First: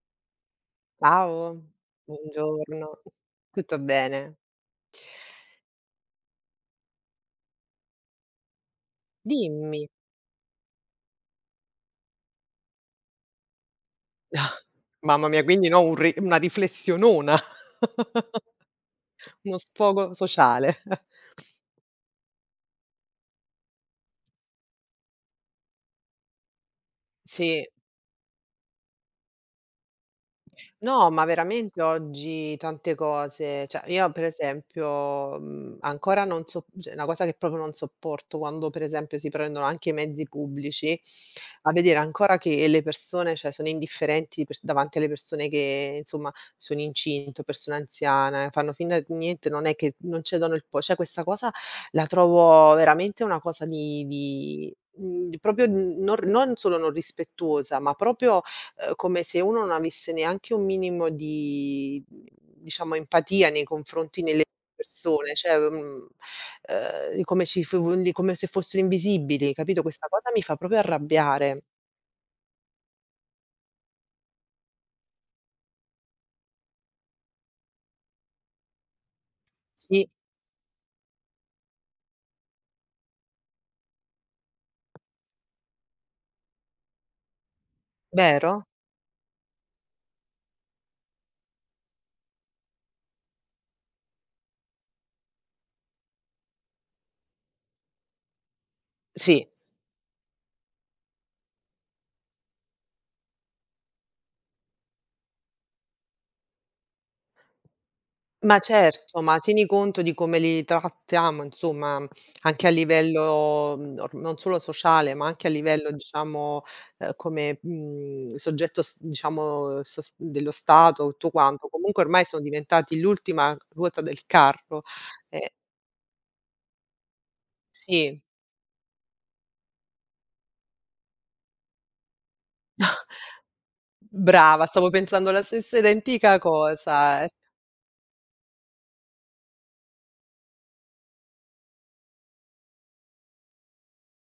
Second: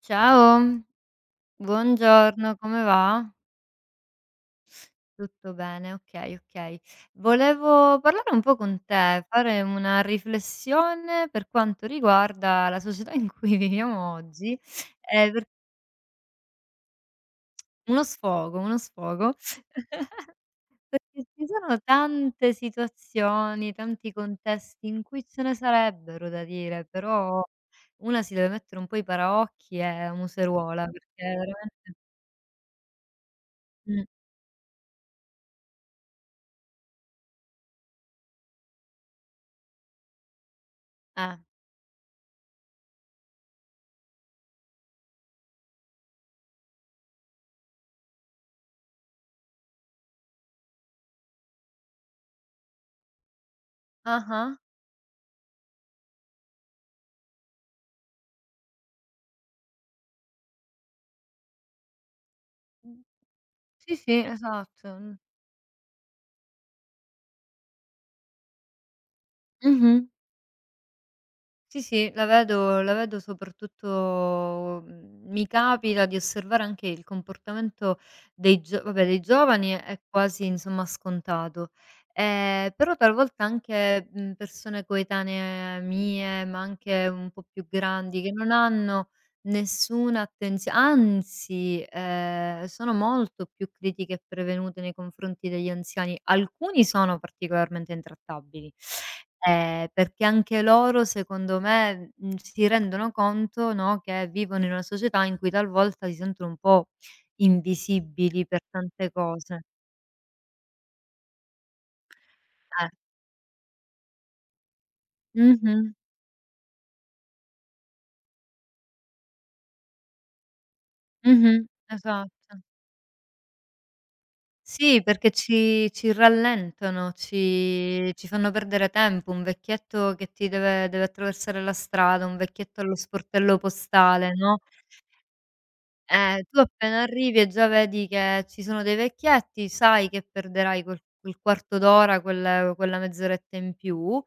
Ciao, Ciao, buongiorno, come buongiorno. va? Tutto bene? Tutto bene, okay, okay. Volevo parlare un po' con te, fare Dimmi. una riflessione per quanto riguarda la società in cui viviamo Ah, oggi, mamma mia, per quindi no, un ri una riflessionona, uno sfogo, uno sfogo sociale. perché ci sono tante situazioni, tanti contesti in cui ce ne sarebbero da dire, però Sì. una si deve mettere un po' i paraocchi e museruola, No, perché ma veramente veramente oggi tante cose, cioè mh, io per esempio, ancora non so, cioè una cosa che proprio non sopporto quando per esempio si prendono anche i mezzi pubblici, eh. a vedere ancora che le persone, cioè sono indifferenti pers davanti alle persone che insomma sono incinte o persone anziane, fanno finta di niente, non è che non cedono il po cioè questa cosa la trovo veramente una cosa di Ah-ah. di mhmm, di proprio n non solo non rispettosa, ma proprio come se uno non avesse neanche un minimo di, diciamo empatia nei Sì, sì, confronti delle esatto. Mh. persone, cioè, come ci fo come se fossero invisibili, capito? Mh-mh. Questa cosa mi fa proprio arrabbiare. Sì, sì, la vedo soprattutto, mi capita di osservare anche il comportamento dei giovani è Sì, quasi, insomma, scontato. Però talvolta anche, persone coetanee mie, ma anche un po' più grandi, che non vero? hanno nessuna attenzio anzi, sono molto più critiche e prevenute nei confronti degli anziani. Alcuni sono particolarmente intrattabili. Sì. Perché anche loro, secondo me, si rendono conto, no, che vivono in una società in cui talvolta si sentono un po' invisibili Ma per tante certo, ma cose. tieni conto di come li trattiamo, insomma, anche a Eh. livello, or non solo sociale, ma anche a Mh-mh. livello, diciamo, come, soggetto s diciamo sos dello Stato, tutto quanto. Mh-mh. Comunque ormai sono Esatto. diventati l'ultima ruota del carro. Sì, perché Ehm ci rallentano, ci sì, ci fanno perdere tempo. Un vecchietto che ti deve attraversare la strada, un vecchietto allo sportello postale, no? brava, stavo pensando la stessa identica Tu appena cosa. Eh. arrivi e già vedi che ci sono dei vecchietti, sai che perderai quel quarto d'ora, quella mezz'oretta in più,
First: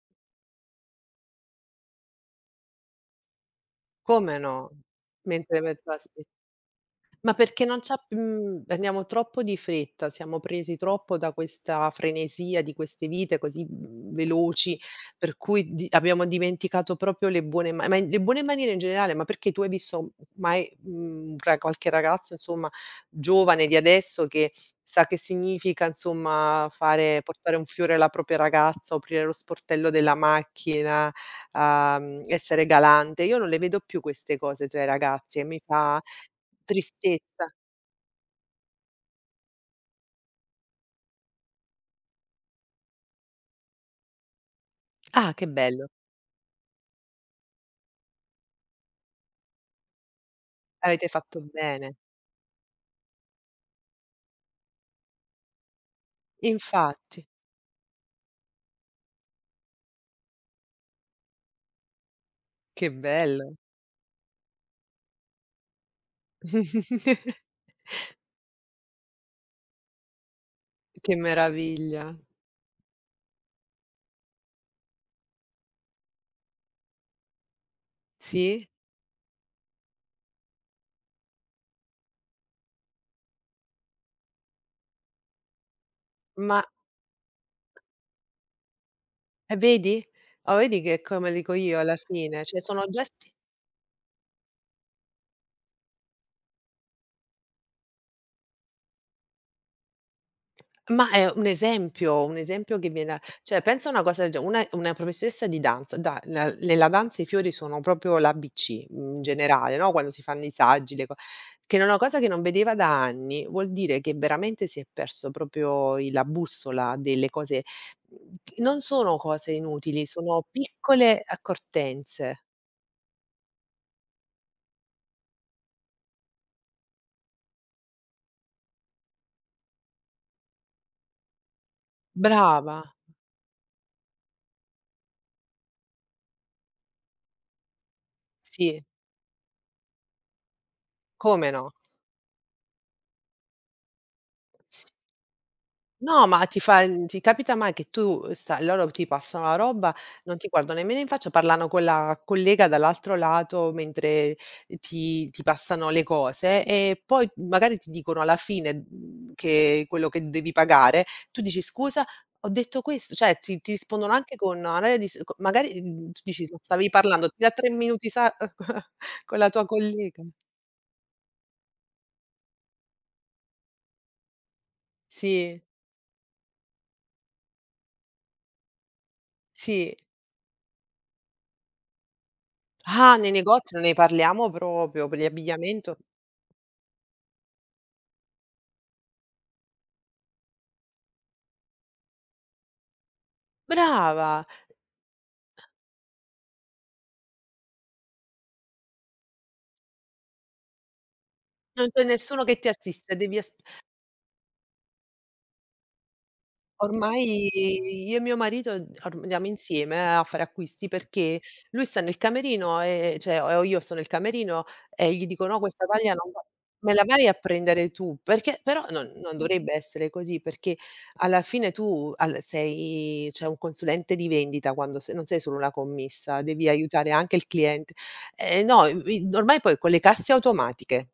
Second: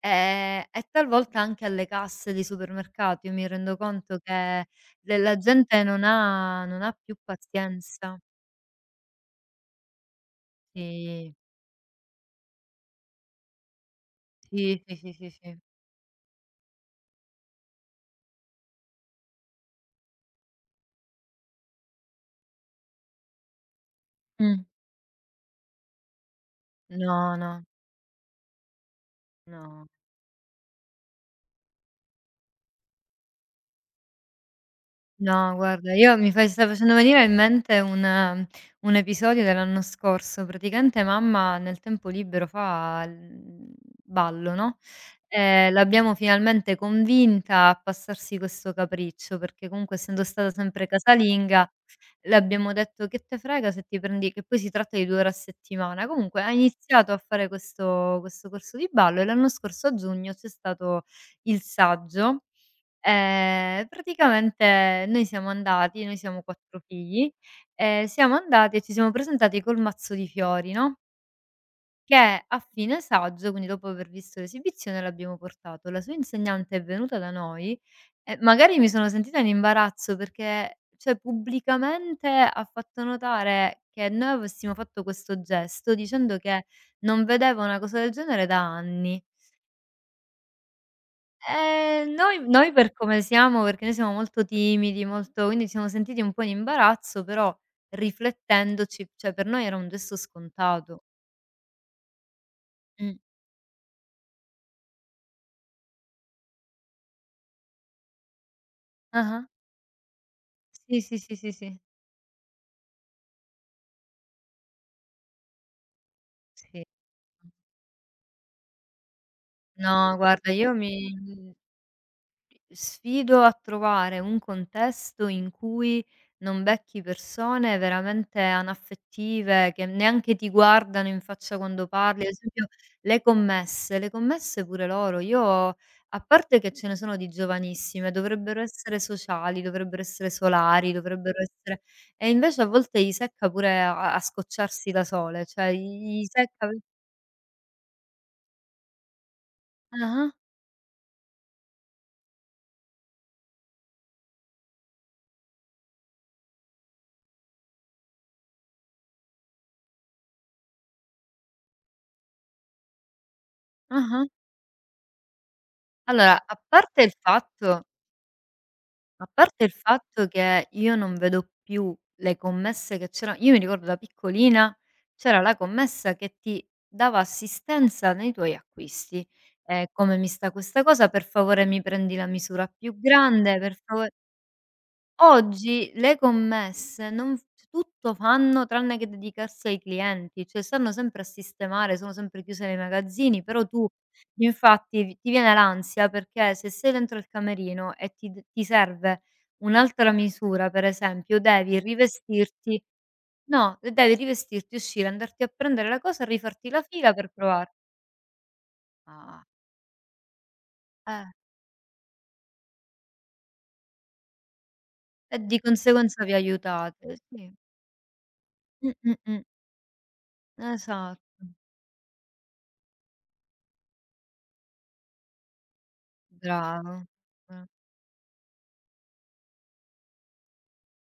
e talvolta anche alle casse dei supermercati. Io mi rendo conto Come che no? de la Mentre mi gente non trasmetti. ha non ha più Ma perché non c'ha, pazienza. Andiamo troppo di fretta, siamo presi troppo da Sì, questa frenesia di queste vite così, veloci, sì, sì, sì, sì, per sì. cui di abbiamo dimenticato proprio le buone le buone maniere in generale, ma perché tu hai visto mai, mhmm, ra qualche ragazzo, insomma, giovane di adesso che Mh. sa che significa, insomma, fare No, portare un no, fiore alla propria ragazza, aprire lo no. sportello della macchina, essere galante. Io non le vedo più queste cose tra i ragazzi e No, mi guarda, fa io mi fai stai facendo venire in tristezza. mente un episodio dell'anno scorso. Praticamente mamma nel tempo libero fa il ballo, no, Ah, che bello. l'abbiamo finalmente convinta a passarsi questo capriccio, perché comunque, essendo stata sempre Avete fatto casalinga, bene. le abbiamo detto: "Che te frega se ti prendi", che poi si tratta di 2 ore a settimana. Comunque ha iniziato a Infatti, fare questo corso di ballo e l'anno scorso a giugno c'è stato il saggio. che bello. Praticamente, noi siamo 4 figli, siamo andati e ci siamo presentati col mazzo di fiori, no, Che meraviglia. che a fine saggio, quindi dopo aver visto l'esibizione, l'abbiamo portato. La sua insegnante è venuta da noi e Sì, magari mi sono sentita in imbarazzo perché, cioè, pubblicamente ha fatto notare che noi avessimo fatto questo gesto, dicendo ma che non vedeva una cosa del genere da anni. e vedi? Oh, vedi che è come dico io alla fine, noi cioè noi sono per come gesti. siamo, perché noi siamo molto timidi, molto, quindi ci siamo sentiti un po' in imbarazzo, però, riflettendoci, cioè, per noi era un gesto scontato. Ma è un esempio che Mh. viene, cioè pensa a una cosa del ge una professoressa di danza, da la nella danza i fiori sono proprio l'ABC, in Ah-ah. generale, no, quando si fanno i saggi, Sì, le co sì, sì, sì, che sì. era una cosa che non vedeva da anni, vuol dire che veramente si è perso proprio i la Sì. bussola delle cose, che non sono cose No, inutili, sono guarda, io mi piccole accortenze. sfido a trovare un contesto in cui non becchi persone veramente anaffettive, che neanche ti guardano in faccia quando parli. Ad esempio Brava, le commesse, le commesse, pure loro, io, a parte che ce ne sono di giovanissime, dovrebbero sì, essere sociali, dovrebbero essere solari, dovrebbero come no. essere e invece a volte gli secca pure a scocciarsi S da sole, cioè gli No, ma ti secca. fa, ti capita mai che tu sta loro ti passano la roba, Ah-ah, non ti guardano nemmeno in faccia, parlano con la collega dall'altro lato mentre ti passano le cose e poi magari ti dicono alla fine, che quello che devi pagare, tu dici: "Scusa, ho detto questo", cioè ti rispondono ah-ah. anche con un'aria di s co magari, tu Allora, dici: "Ma a stavi parte il parlando da 3 fatto minuti sa A con la tua parte il collega". fatto che io non vedo più le commesse, che c'era, io mi ricordo da piccolina, c'era la Sì, commessa che ti dava assistenza nei tuoi acquisti. Sì. "Come mi sta questa cosa? Per favore mi prendi la misura più Ah, nei grande, negozi per non ne favo". parliamo proprio, per gli Oggi abbigliamento. le commesse non f tutto fanno tranne che dedicarsi ai clienti, cioè stanno sempre a sistemare, sono sempre chiuse nei magazzini, però tu, Brava, infatti, ti viene l'ansia, perché se sei dentro il camerino e ti serve un'altra misura, per esempio, devi non c'è nessuno che ti rivestirti assiste, devi as no, e devi rivestirti, uscire, andarti a prendere la cosa, rifarti la fila per ormai provare. io e mio marito orm Ah, andiamo insieme a fare acquisti eh, perché lui sta nel camerino, cioè o io sto nel camerino e gli e dico: "No, di questa taglia conseguenza non vi va. Me la aiutate, vai a sì. prendere tu?" Perché però Mh, non mh, non mh. dovrebbe essere così, perché Esatto. alla fine tu al sei, cioè un consulente di vendita, quando, se non sei solo una commessa, devi Bravo. aiutare anche il Bra cliente. No, i ormai poi con le casse automatiche.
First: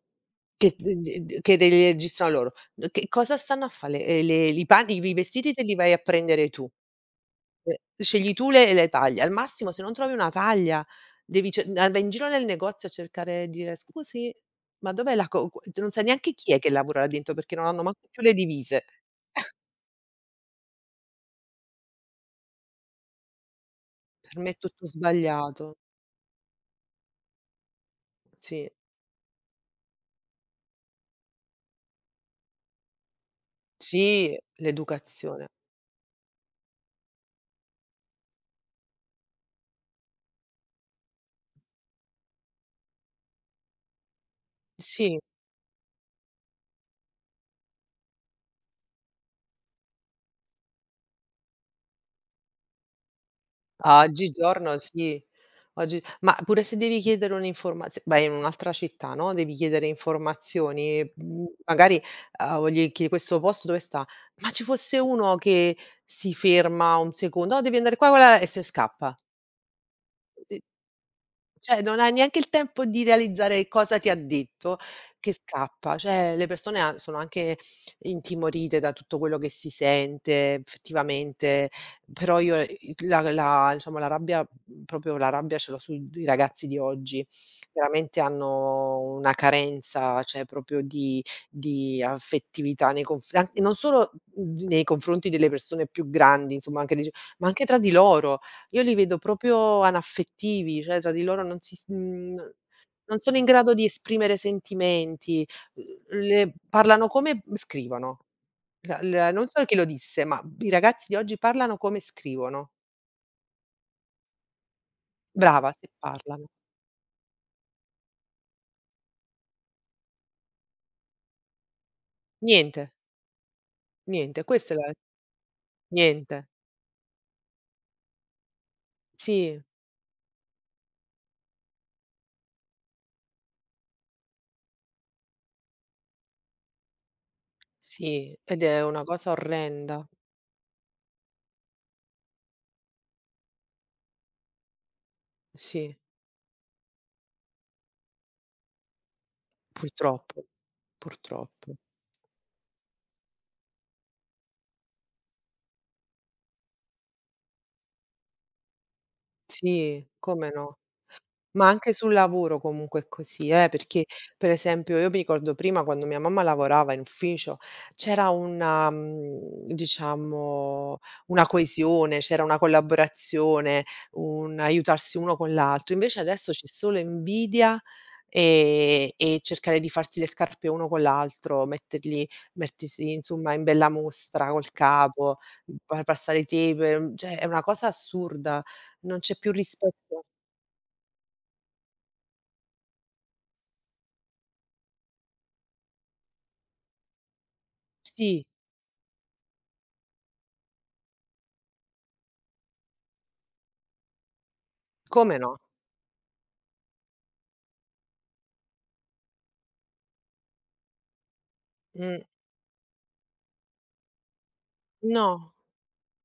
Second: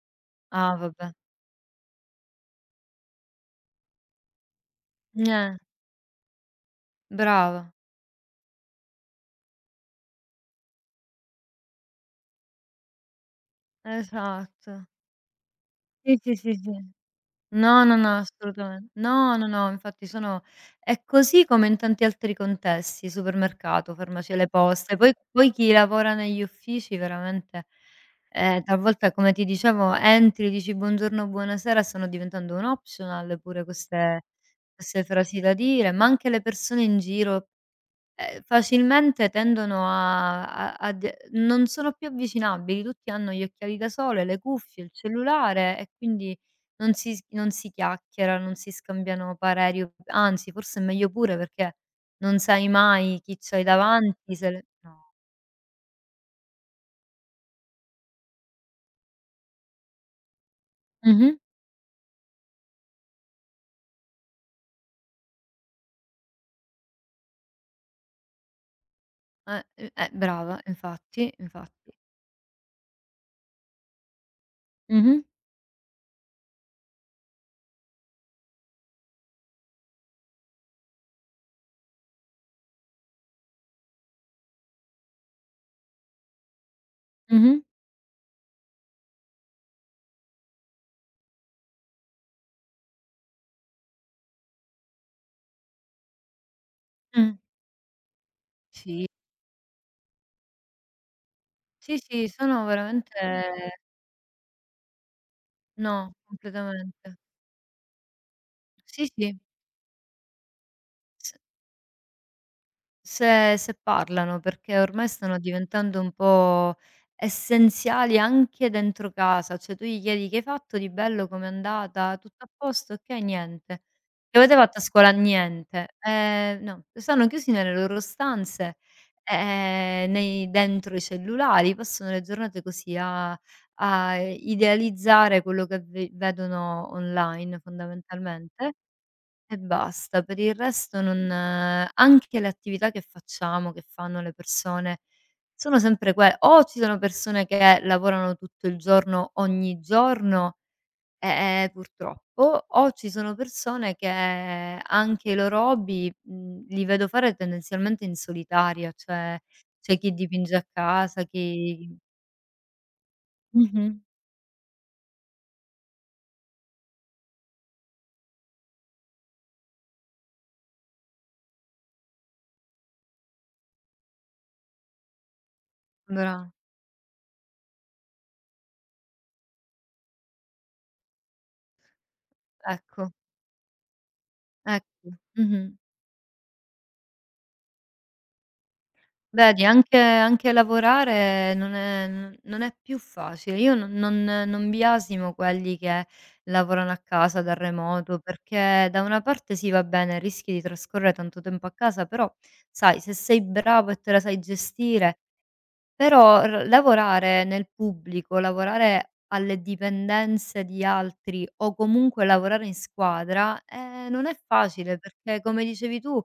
Che Ah, vabbè. che le registrano loro. Che cosa stanno a fa le, le i panti i vestiti Eh, te li vai a prendere tu. brava. Ehm, scegli tu le taglie. Al massimo, se non trovi una taglia, devi ce a vai in giro nel negozio a cercare di dire: "Scusi, Esatto. ma dov'è la co" qu non sai Sì, neanche sì, chi sì, è che sì. lavora là dentro perché non hanno No, no, manco no, più le divise. assolutamen no, no, no, infatti, sono è così, come in tanti altri contesti, supermercato, farmacia, Per le me è tutto poste. Poi chi sbagliato. lavora negli uffici veramente, Sì. talvolta, come ti dicevo, entri, dici: "Buongiorno, buonasera" e stanno diventando un optional pure queste Sì, frasi l'educazione. da dire, ma anche le persone in giro. Facilmente tendono a a a d non sono più avvicinabili, tutti hanno gli occhiali da sole, le cuffie, il Sì. cellulare e quindi non si chiacchiera, non si scambiano pareri, o anzi forse è meglio pure, perché non sai mai chi c'hai Ah, davanti, se le oggigiorno no. sì. Oggi, ma pure se devi chiedere un'informazio, beh, in un'altra città, no, devi chiedere informazioni, Mh-mh. Magari, gli chiedi: "Questo posto dove sta? Ma ci fosse uno che si ferma un secondo. No, devi andare qua, qua, là" e se scappa. Brava, infatti, Cioè, infatti. non hai neanche il tempo di realizzare cosa ti ha detto, Mh-mh, che scappa. Cioè, le persone han sono anche intimorite da tutto quello che si sente effettivamente, però io, i la la diciamo la rabbia, proprio la rabbia ce l'ho sui i ragazzi di oggi. mh-mh, Veramente hanno una carenza, cioè proprio di affettività nei conf an non solo, nei confronti delle persone più grandi, insomma anche dice mh. ma anche tra di loro. Io li Sì, vedo proprio anaffettivi, cioè tra di loro non sì, sì, sono non sono in grado veramente, di esprimere sentimenti, uhm, no, le parlano completamente. come, scrivono. La Sì, la sì. non so chi lo disse, ma i ragazzi di oggi S parlano come scrivono. Se se parlano, perché ormai stanno Brava, se diventando un parlano. po' essenziali anche dentro casa, cioè tu gli chiedi: "Che hai fatto di bello? Com'è andata? Tutto a Niente, posto? Okay, niente. Che niente, avete questa è fatto a la scuola? Niente." niente. No, stanno chiusi nelle loro stanze, Sì, nei dentro i cellulari, passano le giornate così a idealizzare quello che ve vedono online, sì, ed fondamentalmente, è una cosa e orrenda. basta. Per il resto non Anche le attività che facciamo, che fanno le persone, sono Sì, sempre que. O ci sono persone che lavorano tutto il giorno, ogni purtroppo, giorno, purtroppo. purtroppo, o ci sono persone che anche i loro hobby, li vedo fare tendenzialmente in solitaria, cioè c'è Sì, chi come dipinge a no. casa, Ma anche chi. sul lavoro comunque è così, Mh-mh. perché per esempio io mi ricordo prima, quando mia mamma lavorava in ufficio, c'era una, diciamo una coesione, c'era una collaborazione, un aiutarsi uno con l'altro. Invece Bra adesso c'è solo invidia, e cercare di farsi le scarpe uno con l'altro, metterli mettersi Ecco, insomma in bella mostra col ecco. capo, Mh-mh. pa passare i tape, cioè è una cosa assurda, non c'è più Vedi, anche rispetto. Lavorare non è n non è più facile. Io non biasimo quelli che lavorano a casa da remoto, Sì. perché da una parte, sì, va bene, rischi di trascorrere tanto tempo a casa, però, sai, se sei bravo e te la sai gestire. Come no? Però r lavorare nel pubblico, lavorare alle dipendenze di altri, o Mh, comunque lavorare in squadra, non è facile, perché, no, come dicevi tu,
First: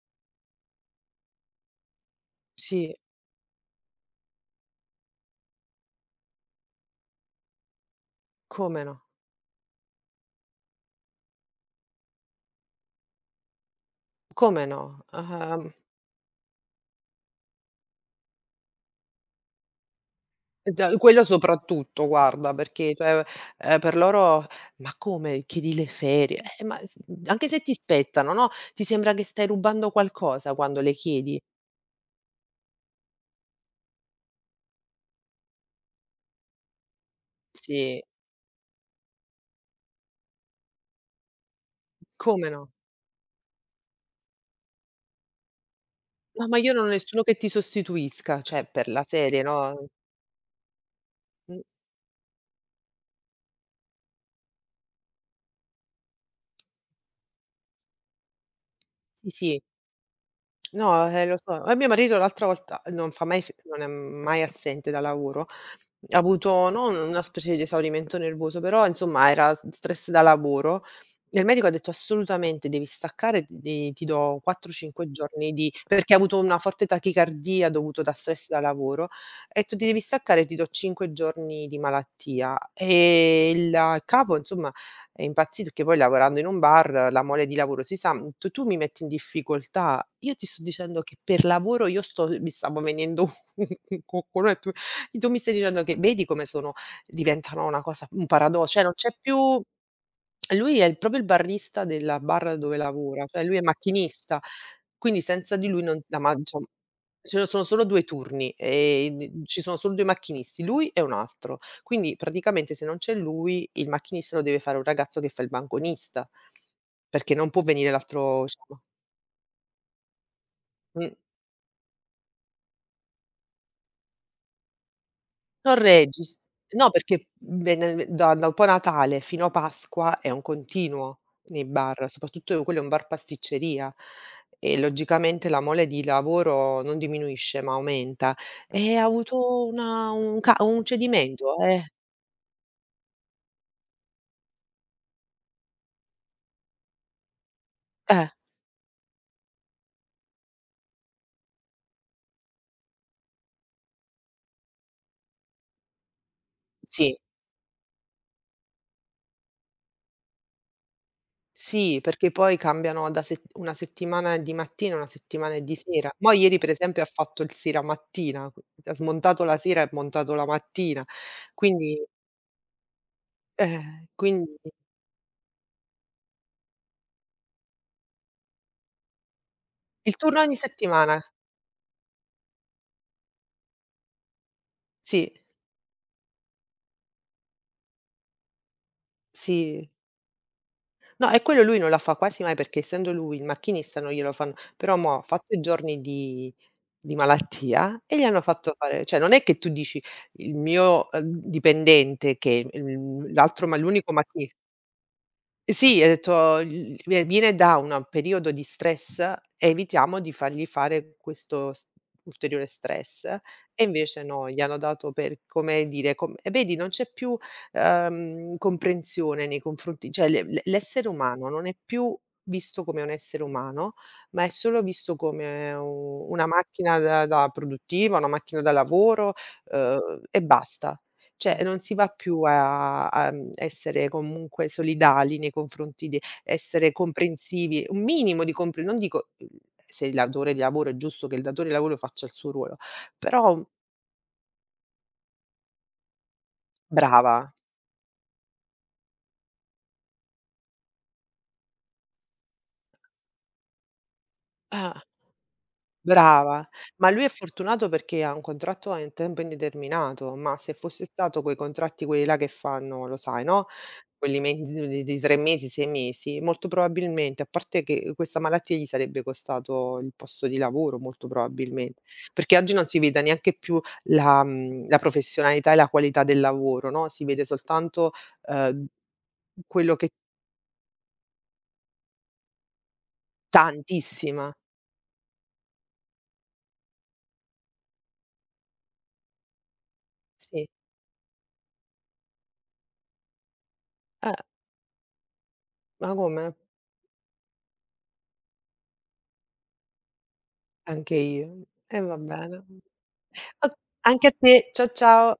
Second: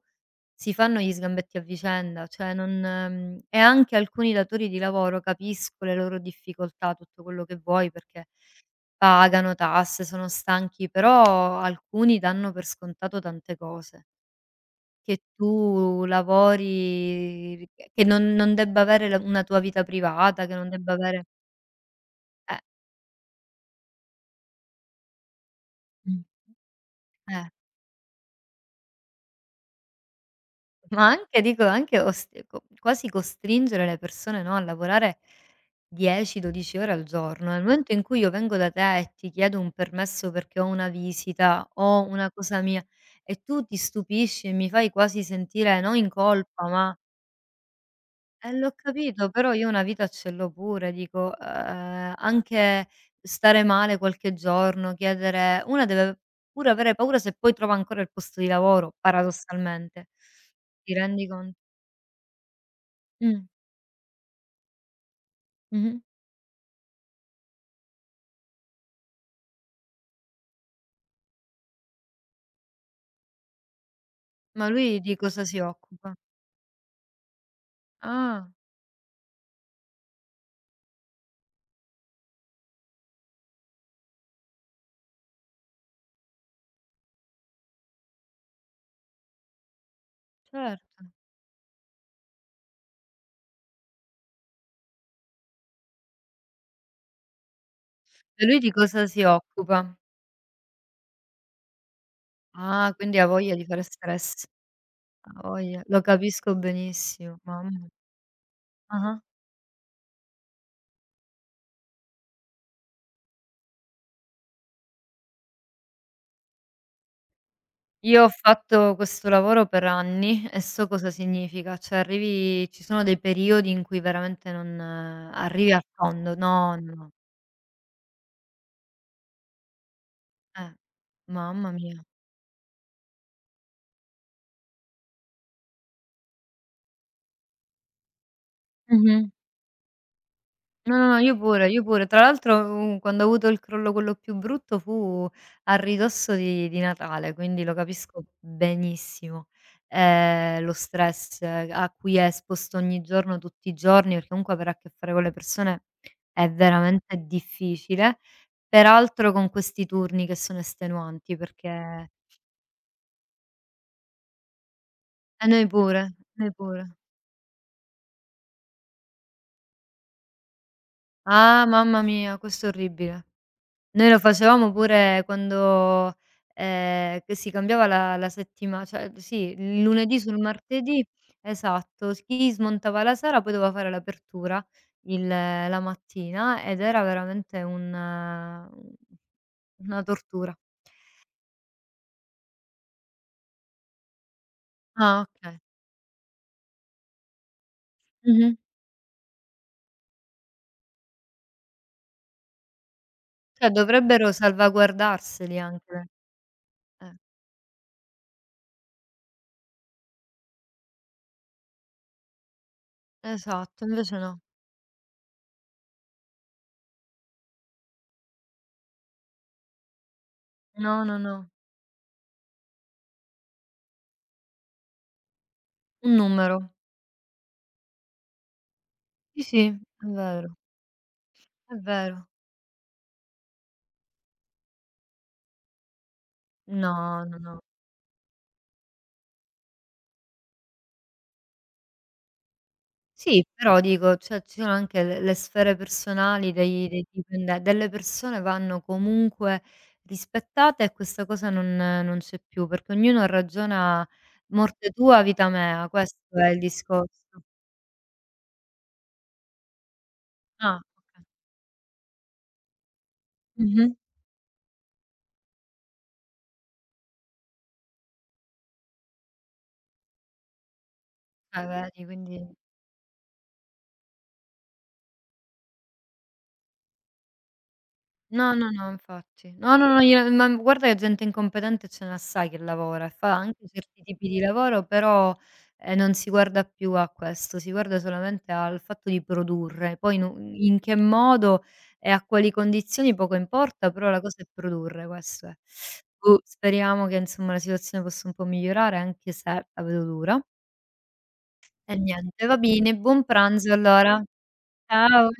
si fanno gli sgambetti a vicenda, cioè non. sì, Mhmm, e anche alcuni datori di lavoro, capisco le loro difficoltà, tutto quello che vuoi, perché come no, pagano tasse, sono stanchi, però alcuni danno per scontato tante cose. come no, Che tu lavori, che non debba avere la una tua vita privata, che non debba d quello avere soprattutto guarda, eh, perché cioè, per loro: "Ma come chiedi le ferie?" mh, ma s anche eh. se ti spettano, no, ti sembra che stai rubando qualcosa quando le Ma chiedi. anche, dico, anche ost co quasi costringere le persone, no, a lavorare 10, 12 ore al giorno. Nel momento Sì, in cui io vengo da te e ti chiedo un permesso perché ho una visita, ho una come cosa no? mia, e tu ti stupisci e mi fai quasi sentire non in No, ma colpa, io non ho ma. nessuno che ti sostituisca, cioè L'ho per la capito, serie, però io una no, vita ce l'ho pure, dico, mh, anche stare male qualche giorno, chiedere una. Deve pure avere paura se poi trova ancora il posto di lavoro, sì, sì. paradossalmente. Ti No, rendi lo conto? so. E mio marito l'altra volta, Mh, non è mai assente da lavoro. mh-mh. Ha avuto non una specie di esaurimento nervoso, però insomma era s stress da lavoro, e il medico ha detto: "Assolutamente devi staccare, ti do Ma 4, lui 5 di cosa giorni si di" perché occupa? ha avuto una forte tachicardia dovuto da stress Ah, da lavoro. "E tu ti devi staccare, ti do 5 giorni di malattia". E il capo insomma è impazzito, che poi lavorando in un bar, la mole di lavoro si sa, tu mi metti in difficoltà. Io ti sto dicendo certo. che per lavoro io sto mi stavo venendo un coccolò e tu mi stai dicendo che vedi come sono, diventano una cosa, un E lui paradosso, di cioè non cosa c'è si più. occupa? Lui è il proprio il barista della bar dove Ah, quindi lavora, ha cioè voglia lui è di fare macchinista, stress. quindi Ha senza di voglia, lui lo non la, ma capisco diciamo benissimo, ce ne sono mamma solo mia. 2 turni, Ah-ah. n ci sono solo 2 macchinisti, lui e un altro. Quindi praticamente se non c'è lui, il macchinista lo deve fare un ragazzo che fa il banconista, perché non può venire Io ho l'altro, diciamo. fatto questo lavoro per anni e so cosa Mh. significa, cioè arrivi, ci sono dei periodi in cui veramente non arrivi Non al fondo. regis No, no no, no. perché, bene da da un po' Natale fino a Pasqua è un Eh, continuo nei mamma mia. bar, soprattutto quello è un bar pasticceria, e logicamente la mole di lavoro non diminuisce, ma aumenta, e ha Mh-mh. avuto una un No, no, no, io cedimento, pure, io pure. Tra l'altro, quando ho avuto il crollo, quello più brutto, fu a ridosso di Natale, quindi lo capisco eh, benissimo. Lo stress, a cui è esposto ogni giorno, tutti i giorni, perché, comunque, avere a che fare con le persone è sì, veramente difficile, peraltro con questi turni che sono estenuanti, sì, perché perché poi cambiano da set una settimana è di mattina, una e settimana è noi di pure, sera. Mo' noi ieri per pure. esempio ha fatto il sera mattina, ha smontato la sera e montato la mattina, Ah, quindi, mamma mia, questo è orribile. Noi lo quindi. facevamo pure quando, che si cambiava la la settima cioè sì, il Il lunedì sul turno ogni martedì, settimana. esatto, chi smontava la sera poi doveva fare l'apertura il Sì, la mattina, ed era veramente un sì. una tortura. No, e quello lui non la fa quasi mai perché essendo lui il macchinista non glielo fanno, però mo' ha Ah, fatto i okay. giorni di malattia e gli hanno Mh-mh. fatto fare, cioè non è che tu dici: "Il mio, dipendente che, Cioè l'unico dovrebbero macchini" salvaguardarseli Eh sì, hai anche, detto l eh. vie viene da una periodo di stress, e evitiamo di fargli fare questo s ulteriore stress, e Esatto, invece invece no. no, gli hanno dato, per come dire, com e vedi non c'è più, comprensione nei confronti, cioè No, l'essere no, umano no. non è più visto come un essere umano, ma è solo visto come Un u una numero. macchina da da produttiva, una macchina da lavoro, Sì, sì, è e vero, basta. Cioè, è non si va vero. più a essere comunque solidali nei confronti di essere No, no, no. comprensivi, un minimo di compre non dico, se il datore di lavoro, è giusto che il datore di lavoro faccia il suo ruolo, Sì, però, però dico, cioè, ci sono anche le sfere personali dei dei brava. dipende delle persone, vanno comunque rispettate, e questa cosa non c'è più, perché ognuno ragiona morte Eh. tua, vita mea, questo è il Brava, ma lui è discorso. fortunato perché ha un contratto a in tempo indeterminato, ma se Ah, fosse okay. stato quei contratti quelli là che fanno, lo sai, no, Mh-mh. quelli men di 3 mesi, 6 mesi, molto probabilmente, a parte che questa malattia gli sarebbe costato il posto di lavoro, molto Eh, probabilmente, vedi, quindi. perché oggi non si vede neanche più la, la professionalità e la qualità del lavoro, no, si vede soltanto, No, no, ehm, no, infatti. No, no, quello no, che io ma guarda che gente incompetente ce ne assai, che lavora e fa anche certi tipi di tantissima, lavoro, però, non si guarda più a questo, si guarda solamente al fatto di produrre. Poi nu sì. in che modo e a quali condizioni poco importa, però la Eh, cosa è produrre, questo è. ma Boh, come? speriamo che, insomma, la situazione possa un po' migliorare, anche se la vedo dura. Anche io. E E va niente, bene. va bene, buon O pranzo allora. anche a te. Ciao, Ciao. ciao.